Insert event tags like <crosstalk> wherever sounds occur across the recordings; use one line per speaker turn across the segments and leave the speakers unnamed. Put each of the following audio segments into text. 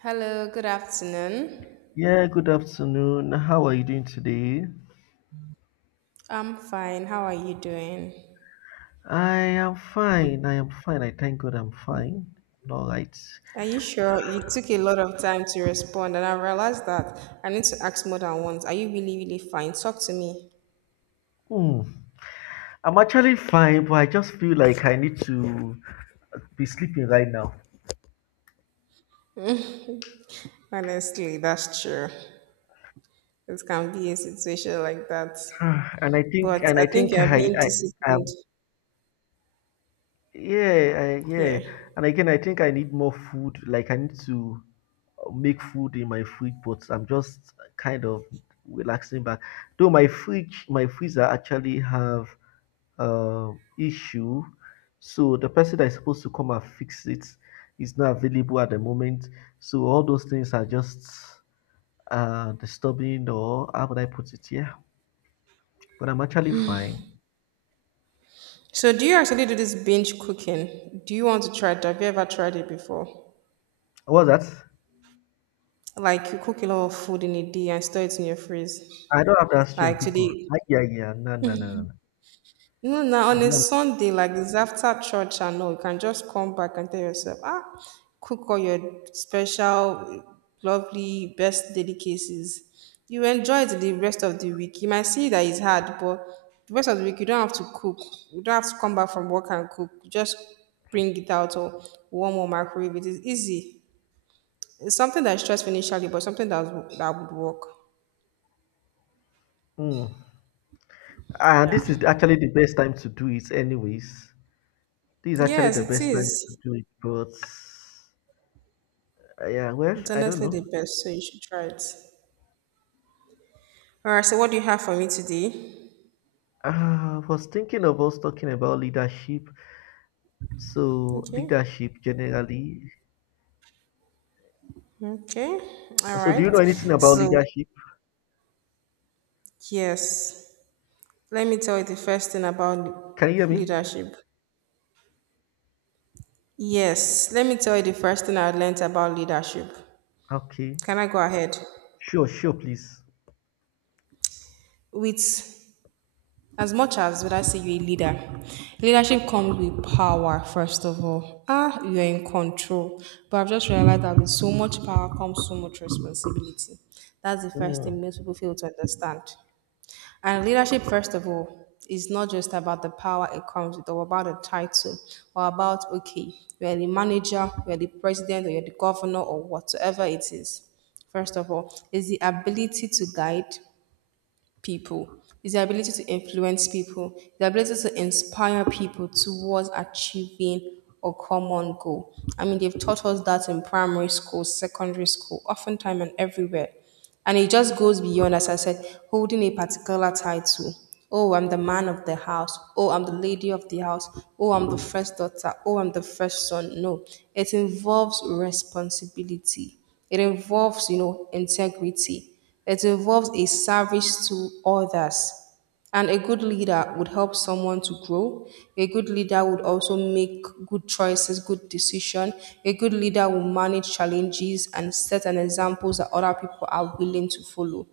Hello, good afternoon.
Yeah, good afternoon. How are you doing today?
I'm fine. How are you doing?
I am fine. I thank God I'm fine. All right.
Are you sure? It took a lot of time to respond, and I realized that I need to ask more than once. Are you really, really fine? Talk to me.
Hmm. I'm actually fine, but I just feel like I need to be sleeping right now. <sighs>
Honestly, that's true. It can be a situation like that.
Ah,
But
and
I
I
think
think
you're being
I
disciplined
yeah, yeah.
here.
And again, I think I need more food. Like I need to make food in my fridge, but I'm just kind of relaxing back. Though my freezer actually have uh, issue. So the person that is supposed to come and fix it is not available at the moment. So all those things are just disturbing, or how would I put it? Yeah, but I'm actually fine.
So, do you actually do this binge cooking? Do you want to try it? Have you ever tried it before?
What's that?
Like, you cook a lot of food in a day and store it in your freeze.
I don't have that
Like,
strength, Pico.
today.
Ah, yeah, yeah, no, no, no, no, no.
Now on
I
a
don't.
Sunday, like this after church and all, you can just come back and tell yourself, ah, cook all your special, lovely, best delicacies. You enjoy it the rest of the week. You might see that it's hard, but the rest of the week, you don't have to cook. You don't have to come back from work and cook. You just bring it out or warm or microwave. It is easy. It's something that's stressful initially, but something that would work.
Mm. And
Yeah.
this is actually the best time to do it, anyways. This is actually
Yes,
the
it
best time to
is.
do it, but yeah, well,
It's
I don't
honestly
know.
the best, so you should try it. All right, so what do you have for me today?
I was thinking of us talking about leadership. So
Okay,
leadership generally.
okay, all
So do you know
right.
anything about
So,
leadership?
yes, let me tell you the first thing about
Can you hear me?
leadership. Yes, let me tell you the first thing I learned about leadership.
Okay.
Can I go ahead?
Sure, sure, please.
With as much as would I say you're a leader, leadership comes with power, first of all. Ah, you're in control. But I've just realized that with so much power comes so much responsibility. That's the first
Mm.
thing most people fail to understand. And leadership, first of all, is not just about the power it comes with or about the title or about, okay, you're the manager, you're the president, or you're the governor, or whatsoever it is. First of all, is the ability to guide, people, is the ability to influence people, the ability to inspire people towards achieving a common goal. I mean, they've taught us that in primary school, secondary school, oftentimes and everywhere. And it just goes beyond, as I said, holding a particular title. Oh, I'm the man of the house. Oh, I'm the lady of the house. Oh, I'm the first daughter. Oh, I'm the first son. No, it involves responsibility. It involves integrity. It involves a service to others, and a good leader would help someone to grow. A good leader would also make good choices, good decision. A good leader will manage challenges and set an examples that other people are willing to follow.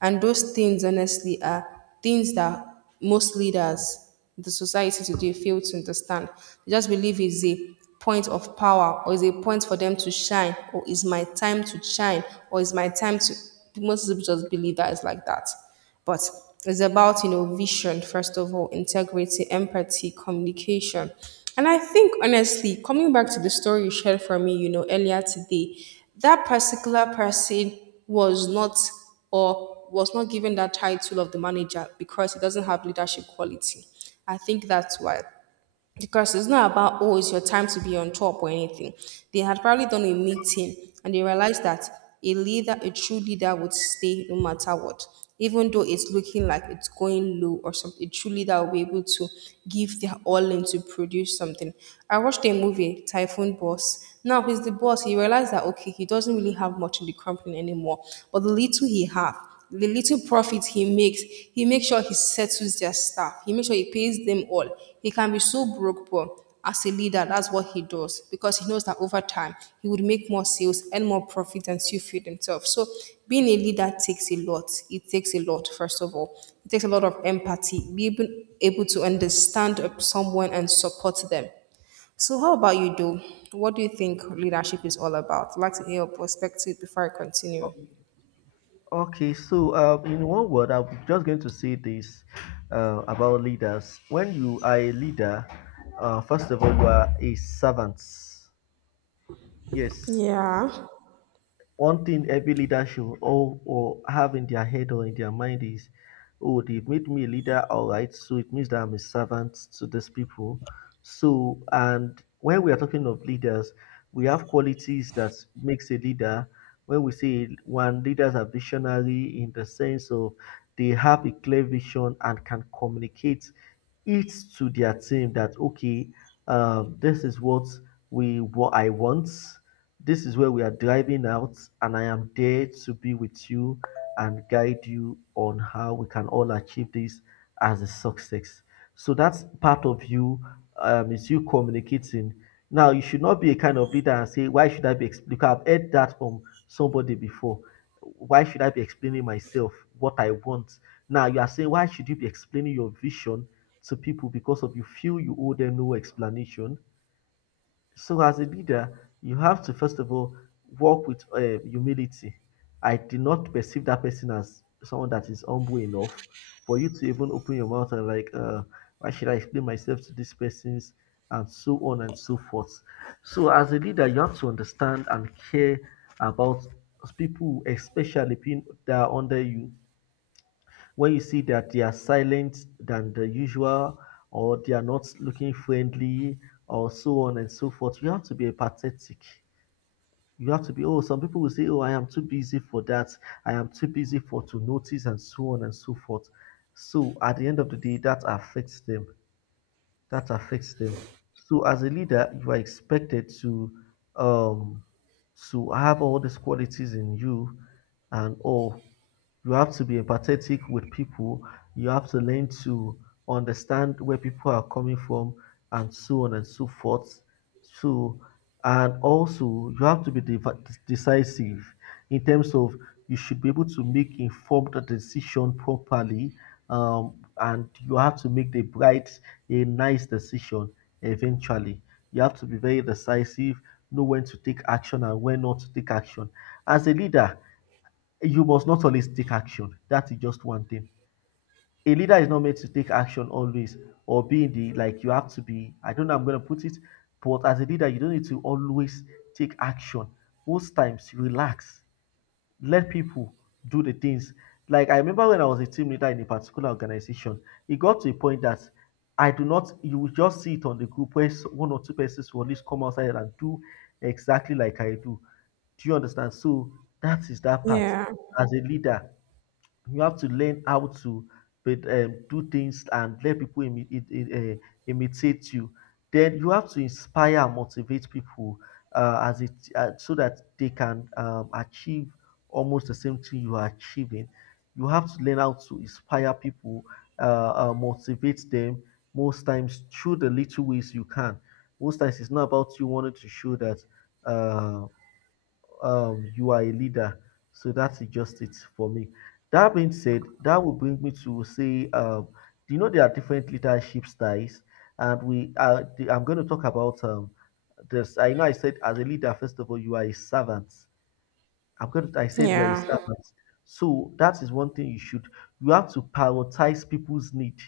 And those things, honestly, are things that most leaders in the society today fail to understand. They just believe it's a point of power, or is a point for them to shine, or is my time to shine, or is my time to, most people just believe that it's like that. But it's about, vision, first of all, integrity, empathy, communication. And I think, honestly, coming back to the story you shared for me, earlier today, that particular person was not, or was not given that title of the manager because he doesn't have leadership quality. I think that's why, because it's not about oh it's your time to be on top or anything. They had probably done a meeting and they realized that a leader, a true leader, would stay no matter what. Even though it's looking like it's going low or something, a true leader will be able to give their all in to produce something. I watched a movie, Typhoon Boss. Now he's the boss. He realized that okay, he doesn't really have much in the company anymore, but the little he have, the little profit he makes sure he settles their staff. He makes sure he pays them all. He can be so broke, but as a leader, that's what he does because he knows that over time he would make more sales and more profit and still feed himself. So being a leader takes a lot. It takes a lot, first of all. It takes a lot of empathy, being able to understand someone and support them. So how about you, Do? What do you think leadership is all about? I'd like to hear your perspective before I continue.
O- Okay, so in one word, I'm just going to say this about leaders. When you are a leader, first of all, you are a servant. Yes,
Yeah.
one thing every leader should all or have in their head or in their mind is, oh, they've made me a leader, all right. So it means that I'm a servant to these people. So and when we are talking of leaders, we have qualities that makes a leader. When we say one leaders are visionary in the sense of they have a clear vision and can communicate it to their team that okay, this is what we what I want, this is where we are driving out, and I am there to be with you and guide you on how we can all achieve this as a success. So that's part of you, is you communicating. Now, you should not be a kind of leader and say, why should I be explaining? Because I've heard that from somebody before. Why should I be explaining myself, what I want? Now, you are saying, why should you be explaining your vision to people because of you feel you owe them no explanation? So as a leader, you have to first of all work with humility. I did not perceive that person as someone that is humble enough for you to even open your mouth and like, why should I explain myself to these persons and so on and so forth. So as a leader, you have to understand and care about people, especially people that are under you where you see that they are silent than the usual or they are not looking friendly or so on and so forth. You have to be apathetic. You have to be, oh, some people will say, oh, I am too busy for that. I am too busy for to notice and so on and so forth. So at the end of the day, that affects them. So as a leader, you are expected um to have all these qualities in you and all. You have to be empathetic with people. You have to learn to understand where people are coming from and so on and so forth. So and also you have to be decisive in terms of you should be able to make informed decision properly, and you have to make the right a nice decision eventually. You have to be very decisive, know when to take action and when not to take action. As a leader, you must not always take action. That is just one thing. A leader is not meant to take action always or be the like you have to be. I don't know, I'm going to put it, but as a leader, you don't need to always take action. Most times, relax, let people do the things. Like I remember when I was a team leader in a particular organization, it got to a point that I do not. You will just see it on the group where one or two persons will at least come outside and do exactly like I do. Do you understand? So that is that part
Yeah,
as a leader. You have to learn how to but, do things and let people imitate you. Then you have to inspire and motivate people as it so that they can achieve almost the same thing you are achieving. You have to learn how to inspire people, motivate them. Most times, through the little ways you can. Most times, it's not about you wanting to show that. Uh, you are a leader. So that's just it for me. That being said, that will bring me to say, do you know there are different leadership styles? I'm going to talk about this. I know I said as a leader, first of all, you are a servant. I said you are a
yeah,
servant. So that is one thing you should. You have to prioritize people's need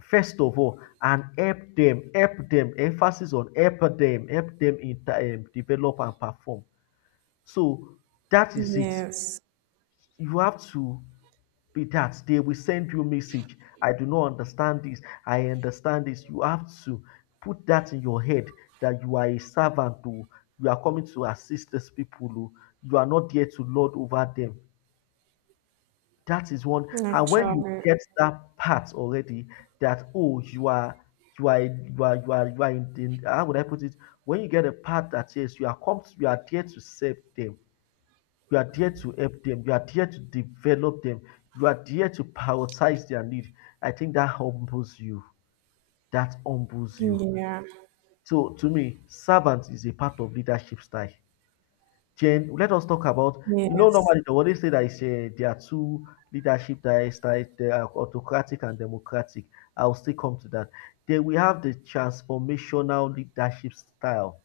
first of all and help them, Emphasis on help them in develop and perform. So that is it,
yes,
you have to be that they will send you a message. I do not understand this, I understand this. You have to put that in your head that you are a servant, who you are coming to assist these people, who you are not there to lord over them. That is one. And when you
actually,
get that part already, that oh you are you are you are you are you are in the, how would I put it, when you get a part that yes, you are come to, you are there to save them, you are there to help them. You are there to develop them. You are there to prioritize their need. I think that humbles you. That humbles you.
yeah,
So to me, servant is a part of leadership style. Jen, let us talk about, you know,
yes,
normally they always say that it's there are two leadership styles: they are autocratic and democratic. I'll still come to that. Then we have the transformational leadership style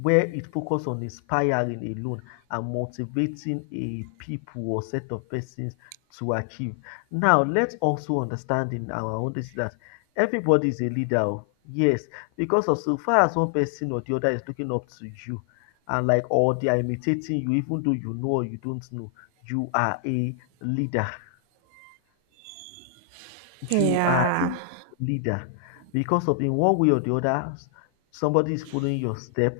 where it focuses on inspiring alone and motivating a people or set of persons to achieve. Now let's also understand in our own dis dat everybody is a leader. Oh, yes, because of so far as one person or the other is looking up to you and like or they are imitating you, even though you know or you don't know, you are a leader. you are a
yeah,
leader because of in one way or the other somebody is following your step.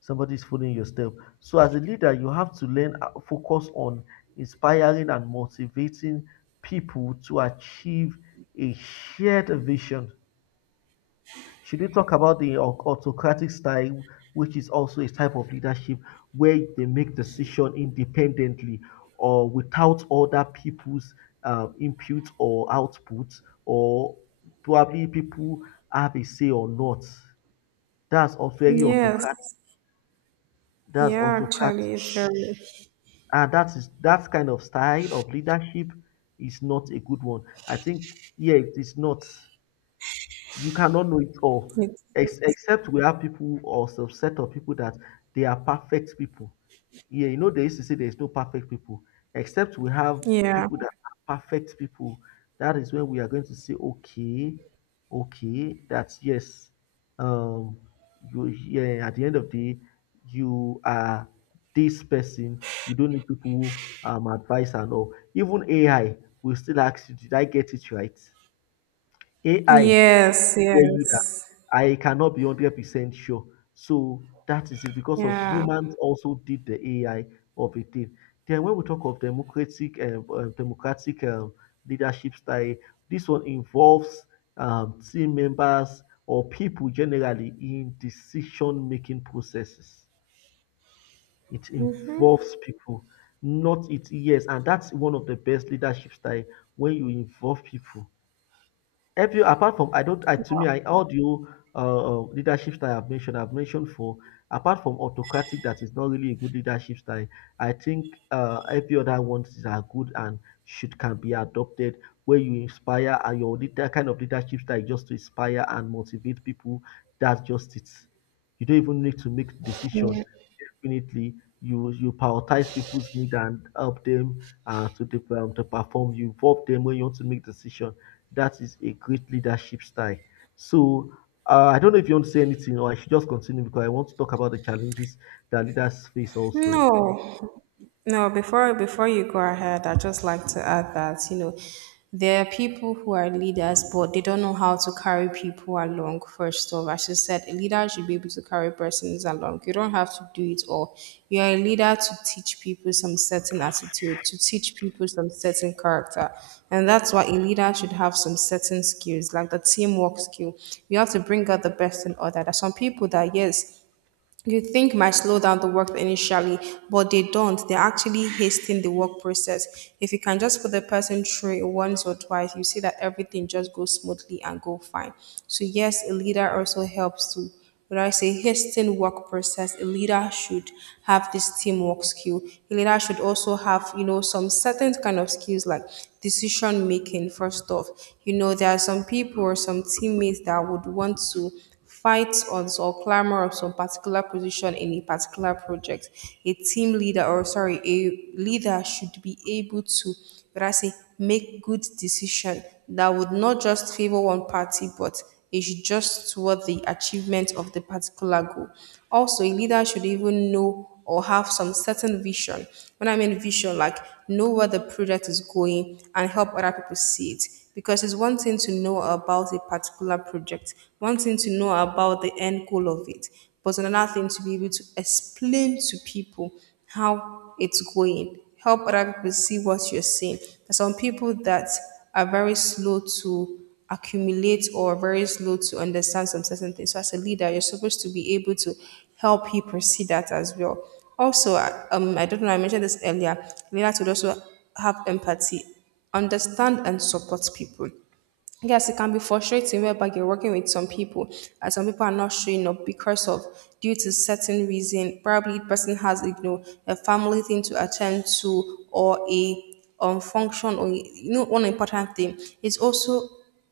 Somebody is following your step. So as a leader you have to learn focus on inspiring and motivating people to achieve a shared vision. Should we talk about the autocratic style, which is also a type of leadership where they make decision independently or without other people's input or output, or probably people have a say or not. That's also very autocratic.
yes,
That's
yeah,
autocratic,
actually, it's very,
and that is that kind of style of leadership is not a good one. I think yeah, it is not. You cannot know it all,
it's,
except we have people or subset of people that they are perfect people. Yeah, you know they used to say there's no perfect people, except we have
yeah,
people that are perfect people. That is when we are going to say okay, okay, that's yes. um you, yeah, at the end of the day, you are this person, you don't need people advice and all. Even AI will still ask you, did I get it right? AI will
yes,
tell you that
yes,
I cannot be 100% sure. So that is it because of
yeah.
humans also did the AI of a thing. Then when we talk of democratic democratic leadership style, this one involves team members or people generally in decision making processes. It involves people, not it yes, and that's one of the best leadership style when you involve people help you apart from I don't I to me I all you leadership style I've mentioned for apart from autocratic that is not really a good leadership style. I think every other ones are good and should can be adopted where you inspire and your leader kind of leadership style is just to inspire and motivate people. That's just it. You don't even need to make decision definitely. You prioritize people's need and help them to to perform. You involve them when you want to make decision. That is a great leadership style. So I don't know if you want to say anything or I should just continue because I want to talk about the challenges that leaders face also.
No, no, before before you go ahead, I'd just like to add that, you know, there are people who are leaders, but they don't know how to carry people along, first off. As you said, a leader should be able to carry persons along. You don't have to do it all. You are a leader to teach people some certain attitude, to teach people some certain character. And that's why a leader should have some certain skills, like the teamwork skill. You have to bring out the best in other. There's some people that, yes, you think might slow down the work initially, but they don't. They're actually hastening the work process. If you can just put the person through it once or twice, you see that everything just goes smoothly and go fine. So yes, a leader also helps to, when I say hasten work process, a leader should have this teamwork skill. A leader should also have, you know, some certain kind of skills like decision making, first off. You know, there are some people or some teammates that would want to fights on or clamor of some particular position in a particular project, a team leader or sorry, a leader should be able to, what I say, make good decision that would not just favor one party, but it should just toward the achievement of the particular goal. Also, a leader should even know or have some certain vision. When I mean vision, like know where the product is going and help other people see it. Because it's one thing to know about a particular project, one thing to know about the end goal of it, but another thing to be able to explain to people how it's going, help other people see what you're seeing. There's some people that are very slow to accumulate or very slow to understand some certain things. So as a leader, you're supposed to be able to help people see that as well. Also, I don't know, I mentioned this earlier, leaders would also have empathy, understand and support people. Yes, it can be frustrating whereby you're working with some people and some people are not showing up because of due to certain reason. Probably the person has you know a family thing to attend to or a function or you know one important thing. It's also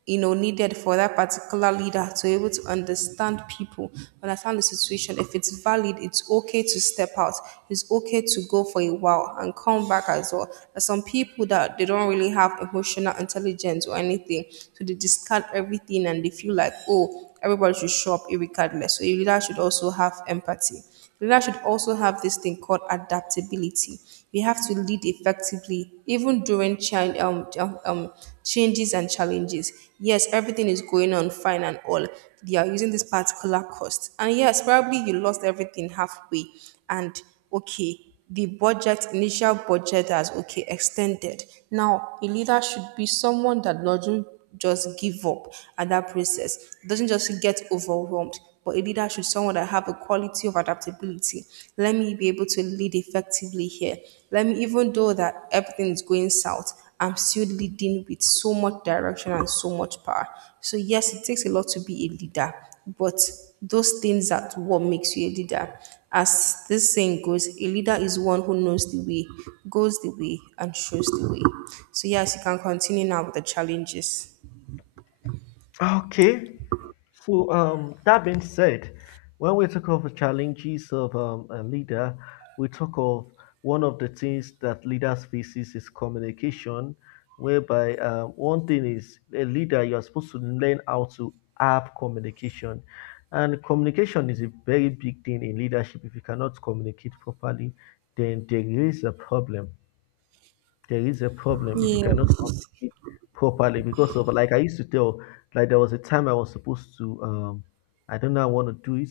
you know needed for that particular leader to be able to understand people, understand the situation. If it's valid, it's okay to step out, it's okay to go for a while and come back as well. There's some people that they don't really have emotional intelligence or anything, so they discard everything and they feel like oh everybody should show up regardless. So your leader should also have empathy. Leader should also have this thing called adaptability. We have to lead effectively, even during changes and challenges. Yes, everything is going on fine and all. They are using this particular cost. And yes, probably you lost everything halfway. And okay, the budget, initial budget has okay extended. Now, a leader should be someone that doesn't just give up at that process. It doesn't just get overwhelmed, but a leader should someone that have a quality of adaptability. Let me be able to lead effectively here. Let me, even though that everything is going south, I'm still leading with so much direction and so much power. So yes, it takes a lot to be a leader, but those things are what makes you a leader. As this saying goes, a leader is one who knows the way, goes the way, and shows the way. So yes, you can continue now with the challenges.
Okay. So, that being said, when we talk of the challenges of a leader, we talk of one of the things that leaders faces is communication, whereby one thing is a leader you are supposed to learn how to have communication, and communication is a very big thing in leadership. If you cannot communicate properly, then there is a problem. There is a problem if you
Yeah.
cannot communicate properly because of like I used to tell. Like there was a time I was supposed to I don't know I want to do it,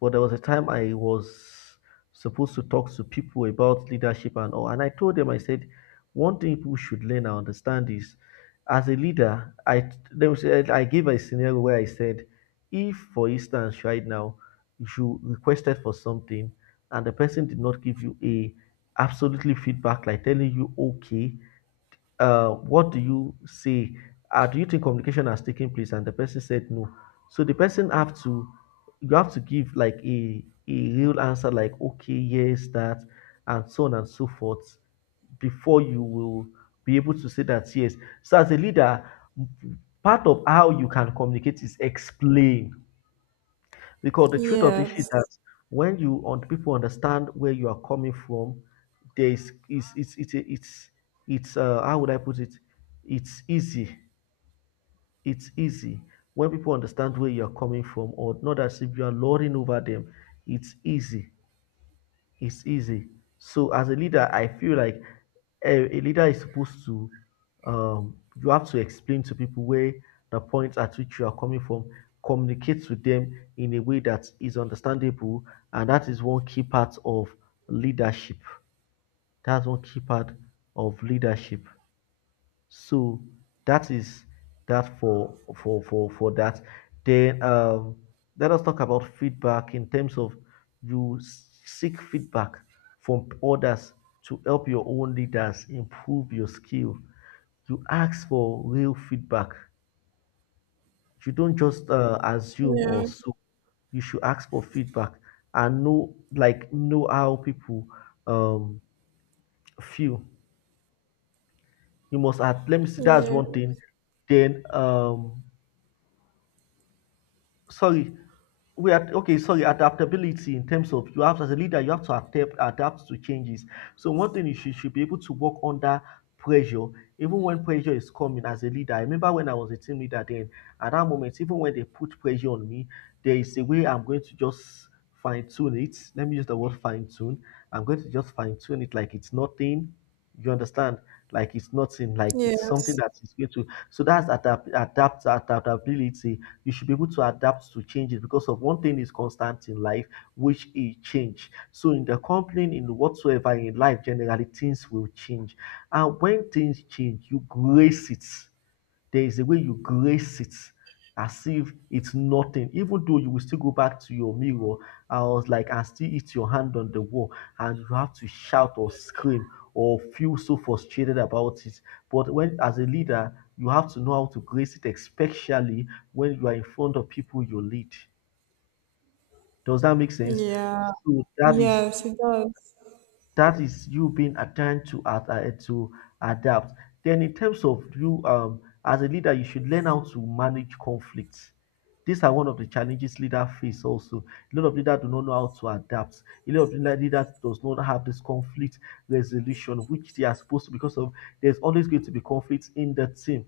but there was a time I was supposed to talk to people about leadership and all, and I told them I said one thing people should learn and understand is as a leader I they will say I gave a scenario where I said if for instance right now you requested for something and the person did not give you a absolutely feedback like telling you okay, what do you say, do you think communication has taken place, and the person said no. So the person have to, you have to give like a real answer like okay yes that and so on and so forth before you will be able to say that yes. So as a leader, part of how you can communicate is explain, because the truth of the issue is
Yes.
that when you on people understand where you are coming from, there is it's how would I put it? It's easy. It's easy when people understand where you are coming from, or not as if you are lording over them. It's easy, it's easy. So as a leader, I feel like a leader is supposed to you have to explain to people where the point at which you are coming from, communicate to them in a way that is understandable, and that is one key part of leadership. That's one key part of leadership. So that is that for that. Then let us talk about feedback in terms of you seek feedback from others to help your own leaders improve your skill. You ask for real feedback. You don't just assume or
Yeah.
so. You should ask for feedback and know like know how people um feel. You must add, let me see, that's
Yeah.
one thing. Then sorry, we are okay, sorry, adaptability in terms of you have as a leader you have to adapt to changes. So one thing is you should be able to work under pressure. Even when pressure is coming as a leader, I remember when I was a team leader then, at that moment, even when they put pressure on me, there is a way I'm going to just fine tune it, let me use the word fine tune. I'm going to just fine tune it like it's nothing. You understand? Like it's nothing, like it's something
Yes.
that is going to, so that's adaptability. You should be able to adapt to changes because of one thing is constant in life, which is change. So in the company, in whatsoever in life, generally things will change. And when things change, you grace it. There is a way you grace it as if it's nothing, even though you will still go back to your mirror. I was like, and still hit your hand on the wall, and you have to shout or scream or feel so frustrated about it. But when, as a leader, you have to know how to grace it, especially when you are in front of people you lead. Does that make sense?
Yeah.
So
Yeah. Yes, it does.
that is you being attuned to to adapt. Then in terms of you as a leader, you should learn how to manage conflicts. These are one of the challenges leaders face also. A lot of leaders do not know how to adapt. A lot of leaders does not have this conflict resolution which they are supposed to because of there's always going to be conflict in the team.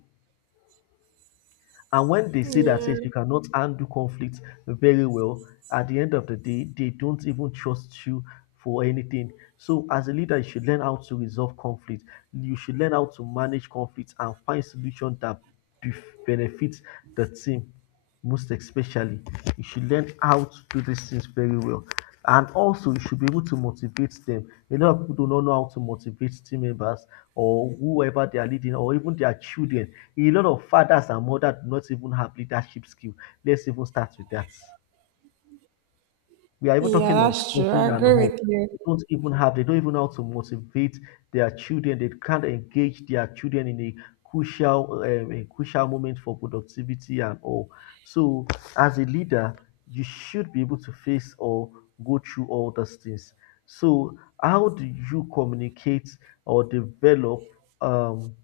And when they say that
Yeah.
says you cannot handle conflict very well, at the end of the day, they don't even trust you for anything. So as a leader, you should learn how to resolve conflict. You should learn how to manage conflict and find solution that bef- benefits the team most especially. You should learn how to do these things very well. And also, you should be able to motivate them. A lot of people do not know how to motivate team members or whoever they are leading or even their children. A lot of fathers and mothers do not even have leadership skill, let's even start with that. We are even
Yeah,
talking of
that's true.
nursing
I
and
agree
all.
with you.
They don't even have, they don't even know how to motivate their children. They can't engage their children in a crucial moment for productivity and all. So, as a leader, you should be able to face or go through all those things. So, how do you communicate or develop um,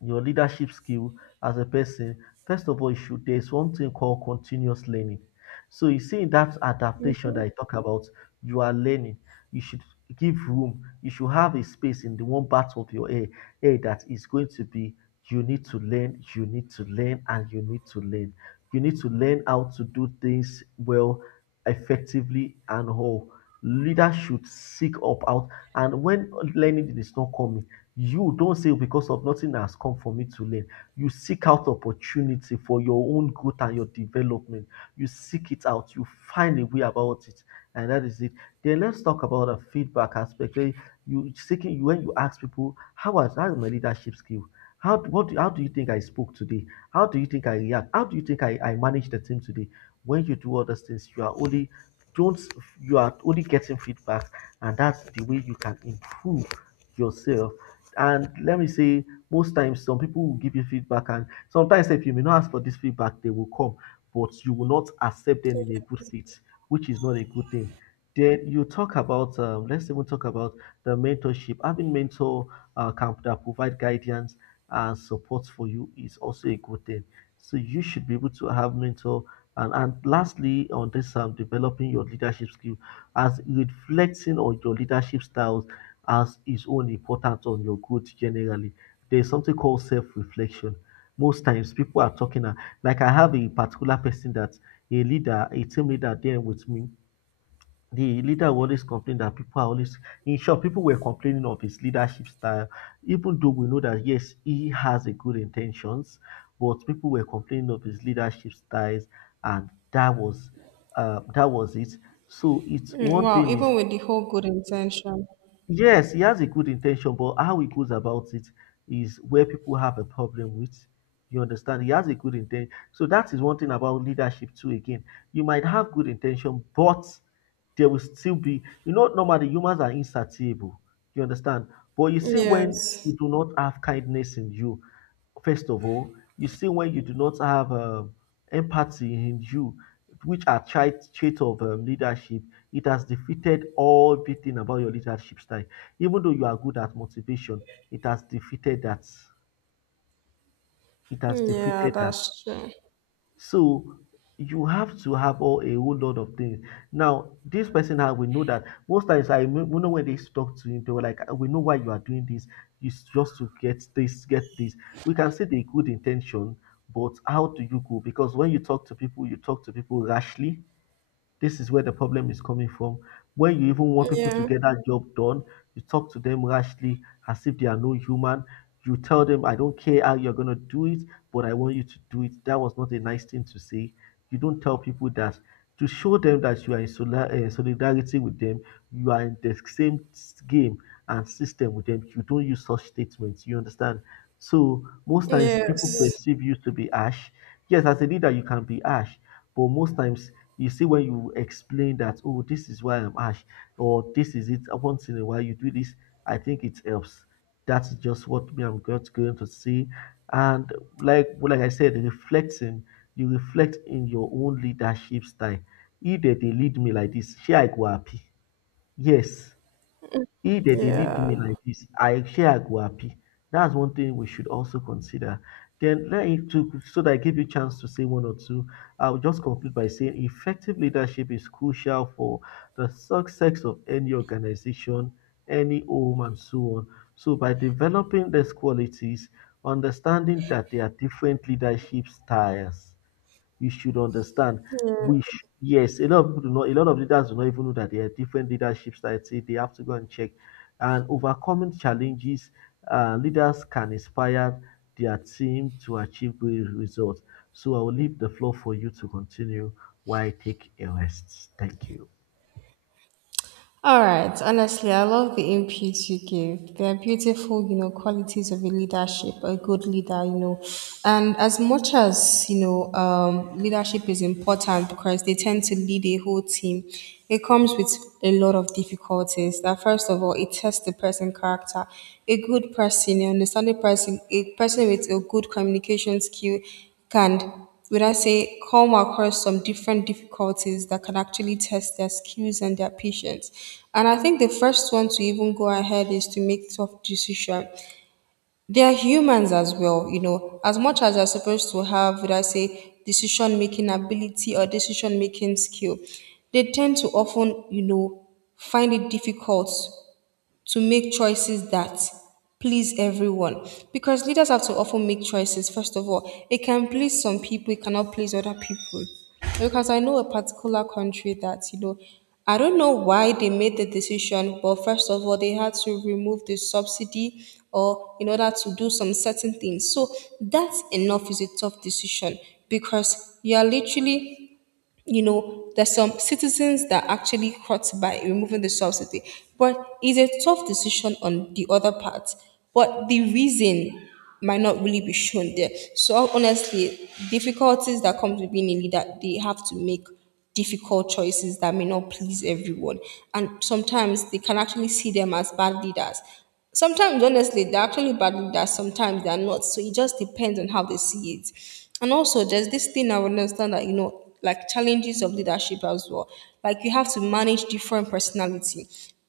your leadership skill as a person? First of all, you should, there's one thing called continuous learning. So you see in that adaptation that I talk about, you are learning. You should give room. You should have a space in the one part of your hair, hair that is going to be you need to learn, you need to learn, and you need to learn. You need to learn how to do things well, effectively, and all. Leaders should seek up out. And when learning is not coming, you don't say because of nothing has come for me to learn. You seek out opportunity for your own growth and your development. You seek it out. You find a way about it, and that is it. Then let's talk about the feedback aspect. Where you seeking, when you ask people, how was how is my leadership skill? How what do, how do you think I spoke today? How do you think I react? How do you think I manage the team today? When you do all those things, you are only don't you are only getting feedback, and that's the way you can improve yourself. And let me say, most times some people will give you feedback, and sometimes if you may not ask for this feedback they will come, but you will not accept them in a good faith, which is not a good thing. Then you talk about let's even talk about the mentorship, having mentor camp that provide guidance and support for you is also a good thing. So you should be able to have mentor. And lastly on this developing your leadership skill as reflecting on your leadership styles has its own importance on your growth generally. There's something called self-reflection. Most times people are talking like I have a particular person that a leader, a team leader there with me. The leader will always complain that people are always in short, people were complaining of his leadership style, even though we know that yes, he has a good intentions, but people were complaining of his leadership styles, and that was it. So it's
Mm,
one
wow,
thing is
even with the whole good intention.
yes, he has a good intention, but how he goes about it is where people have a problem with. You understand? He has a good intent. So that is one thing about leadership too. Again, you might have good intention, but there will still be, you know, normally humans are insatiable. You understand? But you see, when
Yes.
you do not have kindness in you, first of all, you see when you do not have empathy in you, which are trait of leadership, it has defeated all everything about your leadership style. Even though you are good at motivation, it has defeated that. It has
Yeah,
defeated that.
that's true.
So you have to have all a whole lot of things. Now, this person I we know that most times we know when they used to talk to him, they were like, "We know why you are doing this. It's just to get this, get this." We can see the good intention, but how do you go? Because when you talk to people, you talk to people rashly, this is where the problem is coming from. When you even want people to
Yeah.
get that job done, you talk to them rashly as if they are no human. You tell them, I don't care how you're going to do it, but I want you to do it. That was not a nice thing to say. You don't tell people that. To show them that you are in solidarity with them, you are in the same game and system with them. You don't use such statements. You understand? So, most times people
Yes.
perceive you to be ash. Yes, as a leader, you can be ash, but most times you see, when you explain that, oh, this is why I'm ash, or this is it, once in a while you do this, I think it helps. That's just what me I'm going to see. And like I said, reflecting, you reflect in your own leadership style. If they, lead me like this, shey I go happy? Yes. If they dey lead me
Yeah.
like this, I share I go happy. That's one thing we should also consider. Then let it to so that I give you chance to say one or two. I'll just conclude by saying effective leadership is crucial for the success of any organization, any home, and so on. So by developing these qualities, understanding that there are different leadership styles you should understand.
Yeah.
Yes, a lot of people do not. A lot of leaders do not even know that there are different leadership styles. Say they have to go and check. And overcoming challenges, leaders can inspire their team to achieve great results. So I will leave the floor for you to continue while I take a rest. Thank you.
All right. Honestly, I love the inputs you give. They're beautiful, you know, qualities of a leadership, a good leader, you know. And as much as, leadership is important because they tend to lead a whole team, it comes with a lot of difficulties. That first of all, it tests the person character. A good person, an understanding person, a person with a good communication skill can would I say, come across some different difficulties that can actually test their skills and their patience. And I think the first one to even go ahead is to make tough decision. They are humans as well, as much as they're supposed to have, would I say, decision making ability or decision making skill, they tend to often, find it difficult to make choices that please everyone, because leaders have to often make choices. First of all, it can please some people, it cannot please other people, because I know a particular country that, I don't know why they made the decision, but first of all they had to remove the subsidy or in order to do some certain things. So that enough is a tough decision, because you are literally, there's some citizens that actually hurt by removing the subsidy, but it's a tough decision on the other part. But the reason might not really be shown there. So honestly, difficulties that come with being a leader, they have to make difficult choices that may not please everyone. And sometimes they can actually see them as bad leaders. Sometimes, honestly, they're actually bad leaders, sometimes they're not. So it just depends on how they see it. And also, there's this thing I would understand, that, like challenges of leadership as well. Like you have to manage different personality.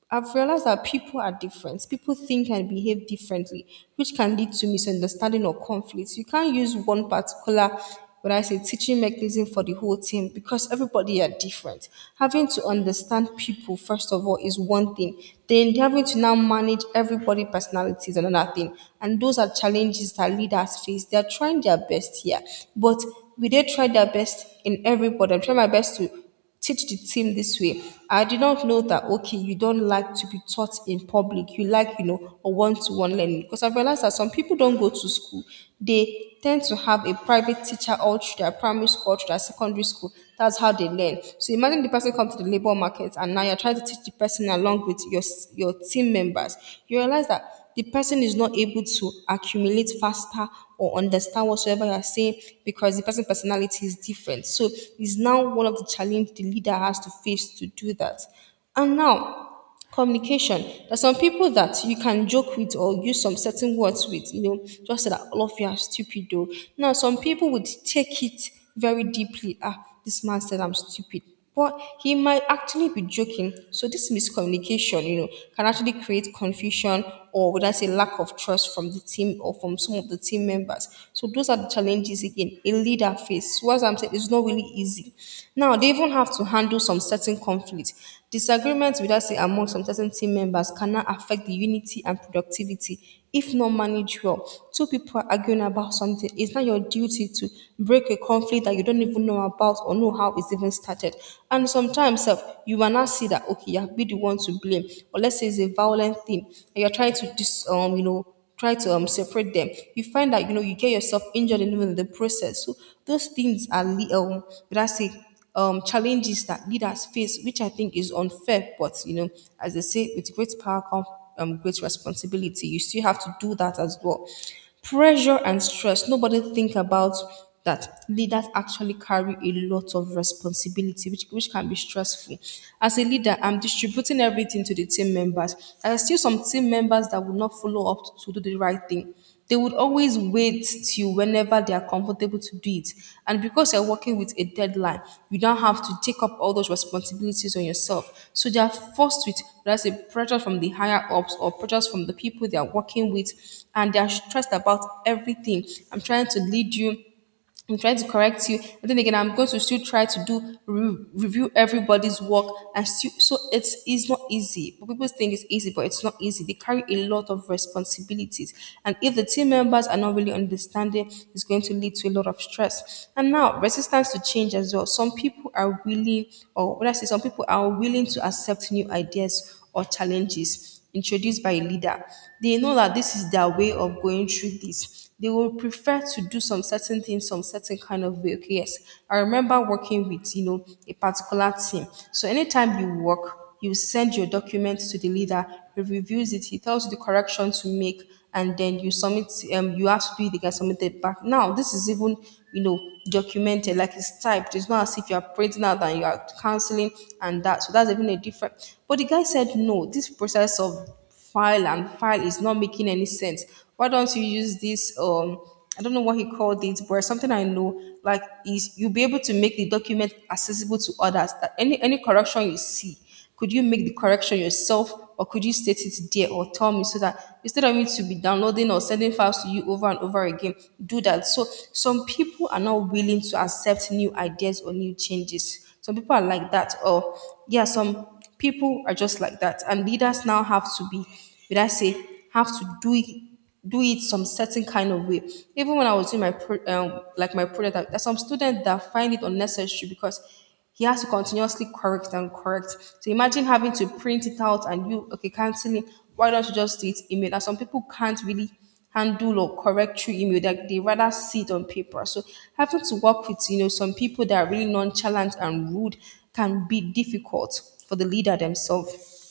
I've realized that people are different. People think and behave differently, which can lead to misunderstanding or conflicts. You can't use one particular, when I say, teaching mechanism for the whole team because everybody are different. Having to understand people first of all is one thing. Then having to now manage everybody personality is another thing. And those are challenges that leaders face. They are trying their best here, but will they try their best in everybody? I'm trying my best to teach the team this way. I did not know that, okay, you don't like to be taught in public. You like, a one to one learning. Because I realized that some people don't go to school. They tend to have a private teacher all through their primary school, through their secondary school. That's how they learn. So imagine the person comes to the labor market and now you're trying to teach the person along with your team members. You realize that the person is not able to accumulate faster or understand whatsoever you are saying because the person's personality is different. So it's now one of the challenge the leader has to face to do that. And now communication. There are some people that you can joke with or use some certain words with, just so that all of you are stupid though. Now some people would take it very deeply. Ah, this man said I'm stupid, but he might actually be joking. So this miscommunication, can actually create confusion, or would I say lack of trust from the team or from some of the team members. So those are the challenges again a leader faces. So as I'm saying, it's not really easy. Now they even have to handle some certain conflict. Disagreements with that say among some certain team members can now affect the unity and productivity if not managed well. Two people are arguing about something. It's not your duty to break a conflict that you don't even know about or know how it's even started. And sometimes sef, you will not see that okay, you have been the one to blame. Or let's say it's a violent thing and you're trying to dis try to separate them, you find that you get yourself injured in even the process. So those things are but I say challenges that leaders face, which I think is unfair. But as they say, with great power comes great responsibility. You still have to do that as well. Pressure and stress nobody think about, that leaders actually carry a lot of responsibility, which can be stressful. As a leader, I'm distributing everything to the team members, there are still some team members that will not follow up to do the right thing. They would always wait till whenever they are comfortable to do it. And because you're working with a deadline, you don't have to take up all those responsibilities on yourself. So they are forced with, let's say, pressure from the higher ups or pressures from the people they are working with, and they're stressed about everything. I'm trying to lead you, I'm trying to correct you. But then again, I'm going to still try to do review everybody's work and still. So it's not easy. But people think it's easy, but it's not easy. They carry a lot of responsibilities, and if the team members are not really understanding, it's going to lead to a lot of stress. And now resistance to change as well. Some people are willing, or what I say, some people are willing to accept new ideas or challenges introduced by a leader. They know that this is their way of going through this, they will prefer to do some certain things some certain kind of way. Okay, yes, I remember working with, a particular team. So anytime you work, you send your documents to the leader, he reviews it, he tells you the correction to make, and then you submit. You have to do it again, submit it back. Now this is even, you know documented, like it's typed, it's not as if you're printing out and you're canceling and that. So that's even a different, but the guy said, no, this process of file and file is not making any sense. Why don't you use this? I don't know what he called it, but something I know like is you'll be able to make the document accessible to others. That any correction you see, could you make the correction yourself, or could you state it there or tell me, so that instead of me to be downloading or sending files to you over and over again, do that. So some people are not willing to accept new ideas or new changes. Some people are like that, or yeah, some people are just like that. And leaders now have to be, would I say, have to do it some certain kind of way. Even when I was doing my like my project, there are some students that find it unnecessary because he has to continuously correct and correct. So imagine having to print it out and you okay canceling. Why don't you just do it email? And some people can't really handle or correct through email, that they rather see it on paper. So having to work with, some people that are really nonchalant and rude can be difficult for the leader themselves.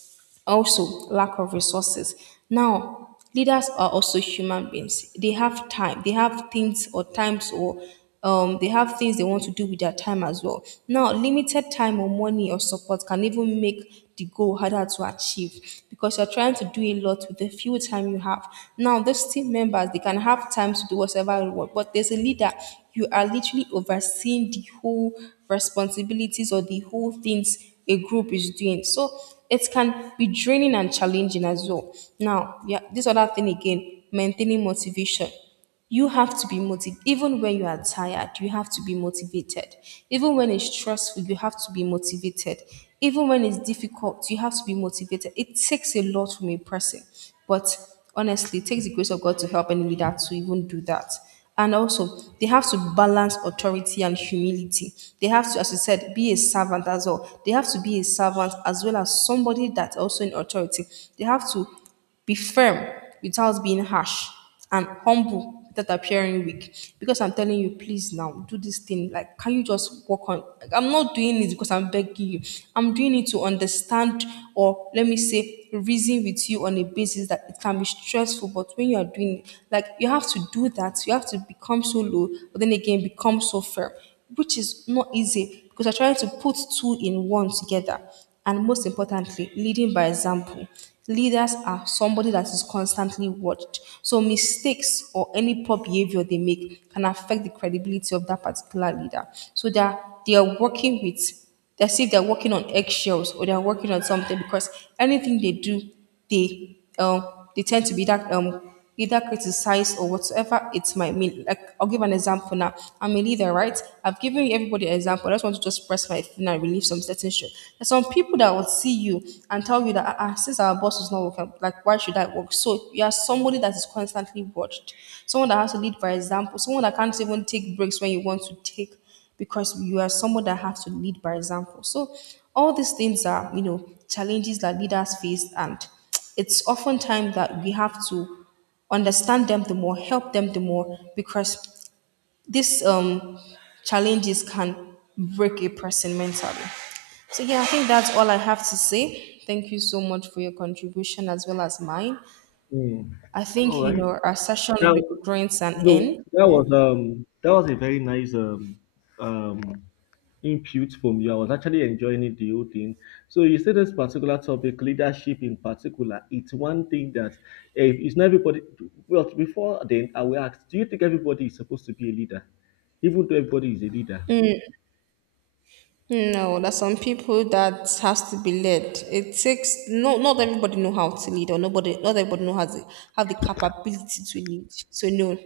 Also, lack of resources. Now, leaders are also human beings. They have time. They have things or times or they have things they want to do with their time as well. Now, limited time or money or support can even make the goal harder to achieve because you're trying to do a lot with the few time you have. Now, those team members they can have time to do whatever you want, but there's a leader. You are literally overseeing the whole responsibilities or the whole things a group is doing. So it can be draining and challenging as well. Now, yeah, this other thing again, maintaining motivation. You have to be motivated. Even when you are tired, you have to be motivated. Even when it's stressful, you have to be motivated. Even when it's difficult, you have to be motivated. It takes a lot from a person. But honestly, it takes the grace of God to help any leader to even do that. And also, they have to balance authority and humility. They have to, as you said, be a servant as well. They have to be a servant as well as somebody that's also in authority. They have to be firm without being harsh, and humble without appearing weak. Because I'm telling you, please now do this thing. Like, can you just work on? Like, I'm not doing it because I'm begging you. I'm doing it to understand, or let me say, reason with you on a basis that it can be stressful. But when you are doing it, like you have to do that. You have to become so low, but then again become so firm, which is not easy because you're trying to put two in one together. And most importantly, leading by example. Leaders are somebody that is constantly watched. So mistakes or any poor behavior they make can affect the credibility of that particular leader. So they are working with, as if they're working on eggshells or they're working on something, because anything they do, they um they tend to be that either criticized or whatsoever it might mean. Like I'll give an example now. I'm a leader, right? I've given everybody an example. I just want to just press my thing and relieve some certain shit. There's some people that will see you and tell you that, "Ah, ah, since our boss is not working, like why should I work?" So you are somebody that is constantly watched, someone that has to lead by example, someone that can't even take breaks when you want to take, because you are someone that has to lead by example. So all these things are, challenges that leaders face, and it's oftentimes that we have to understand them the more, help them the more, because these challenges can break a person mentally. So yeah, I think that's all I have to say. Thank you so much for your contribution as well as mine.
Mm.
I
All
think
right.
our session will
Now,
be drawing to an
no,
end. Yeah.
that was a very nice um input from you. I was actually enjoying it the whole thing. So you see this particular topic, leadership in particular, it's one thing that it's not everybody. Well, before then, I will ask, do you think everybody is supposed to be a leader, even though everybody is a leader?
No, there's some people that has to be led. It takes no, not everybody know how to lead, or nobody, not everybody know how to have the capability to lead. So no,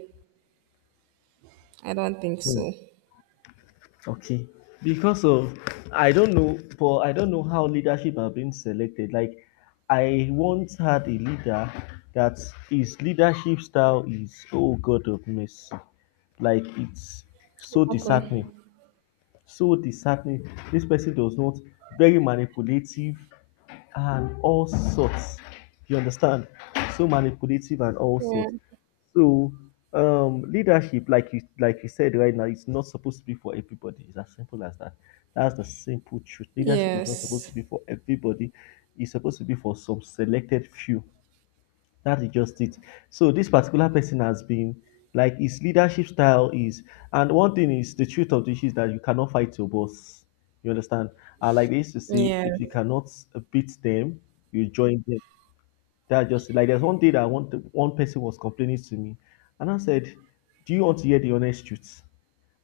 I don't think
Hmm.
so.
Okay. Because of, I don't know, but I don't know how leadership have been selected. Like, I once had a leader that his leadership style is, oh god of mercy, like it's so
Happen.
disheartening, so disheartening. This person does not, very manipulative and all sorts. You understand? So manipulative and all
Yeah.
sorts. So leadership, like you said right now, it's not supposed to be for everybody. It's as simple as that. That's the simple truth. Leadership is not supposed to
Yes.
be for everybody. It's supposed to be for some selected few. That is just it. So this particular person has been, like his leadership style is, and one thing is, the truth of the issue is that you cannot fight your boss. You understand? And like they used to say, if you
Yes.
cannot beat them, you join them. That just like there's one day that one person was complaining to me, and I said, "Do you want to hear the honest truth?"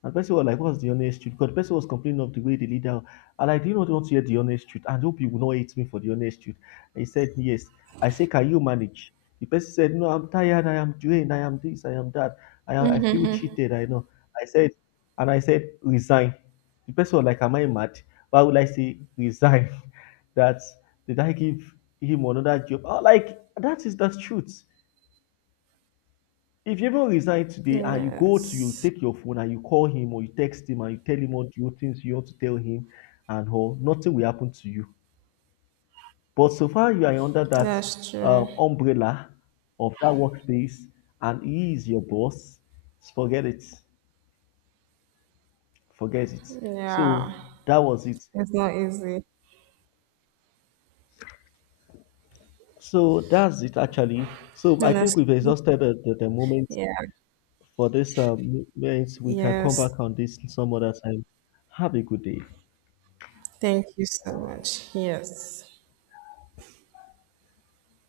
And person was like, "What's the honest truth?" Because the person was complaining of the way the leader, and I did not want to hear the honest truth. I hope you will not hate me for the honest truth. And he said, yes. I say, can you manage? The person said, no, I'm tired, I am drained, I am this, I am that. I feel cheated, I know. I said, and I said, Resign. The person was like, am I mad? Why would I say resign? <laughs> That did I give him another job? Oh, like that is the truth. If you even resign today and you go to, you
Yes.
take your phone and you call him or you text him and you tell him what you things you want to tell him and all, nothing will happen to you. But so far you are under that
That's true.
umbrella of that workplace and he is your boss, forget it. Forget it. So
Yeah.
that was it.
It's not easy.
So that's it actually. So I think we've
Honestly.
exhausted the moment
Yeah.
for this moment. We can come
Yes.
back on this some other time. Have a good day.
Thank you so much. Yes.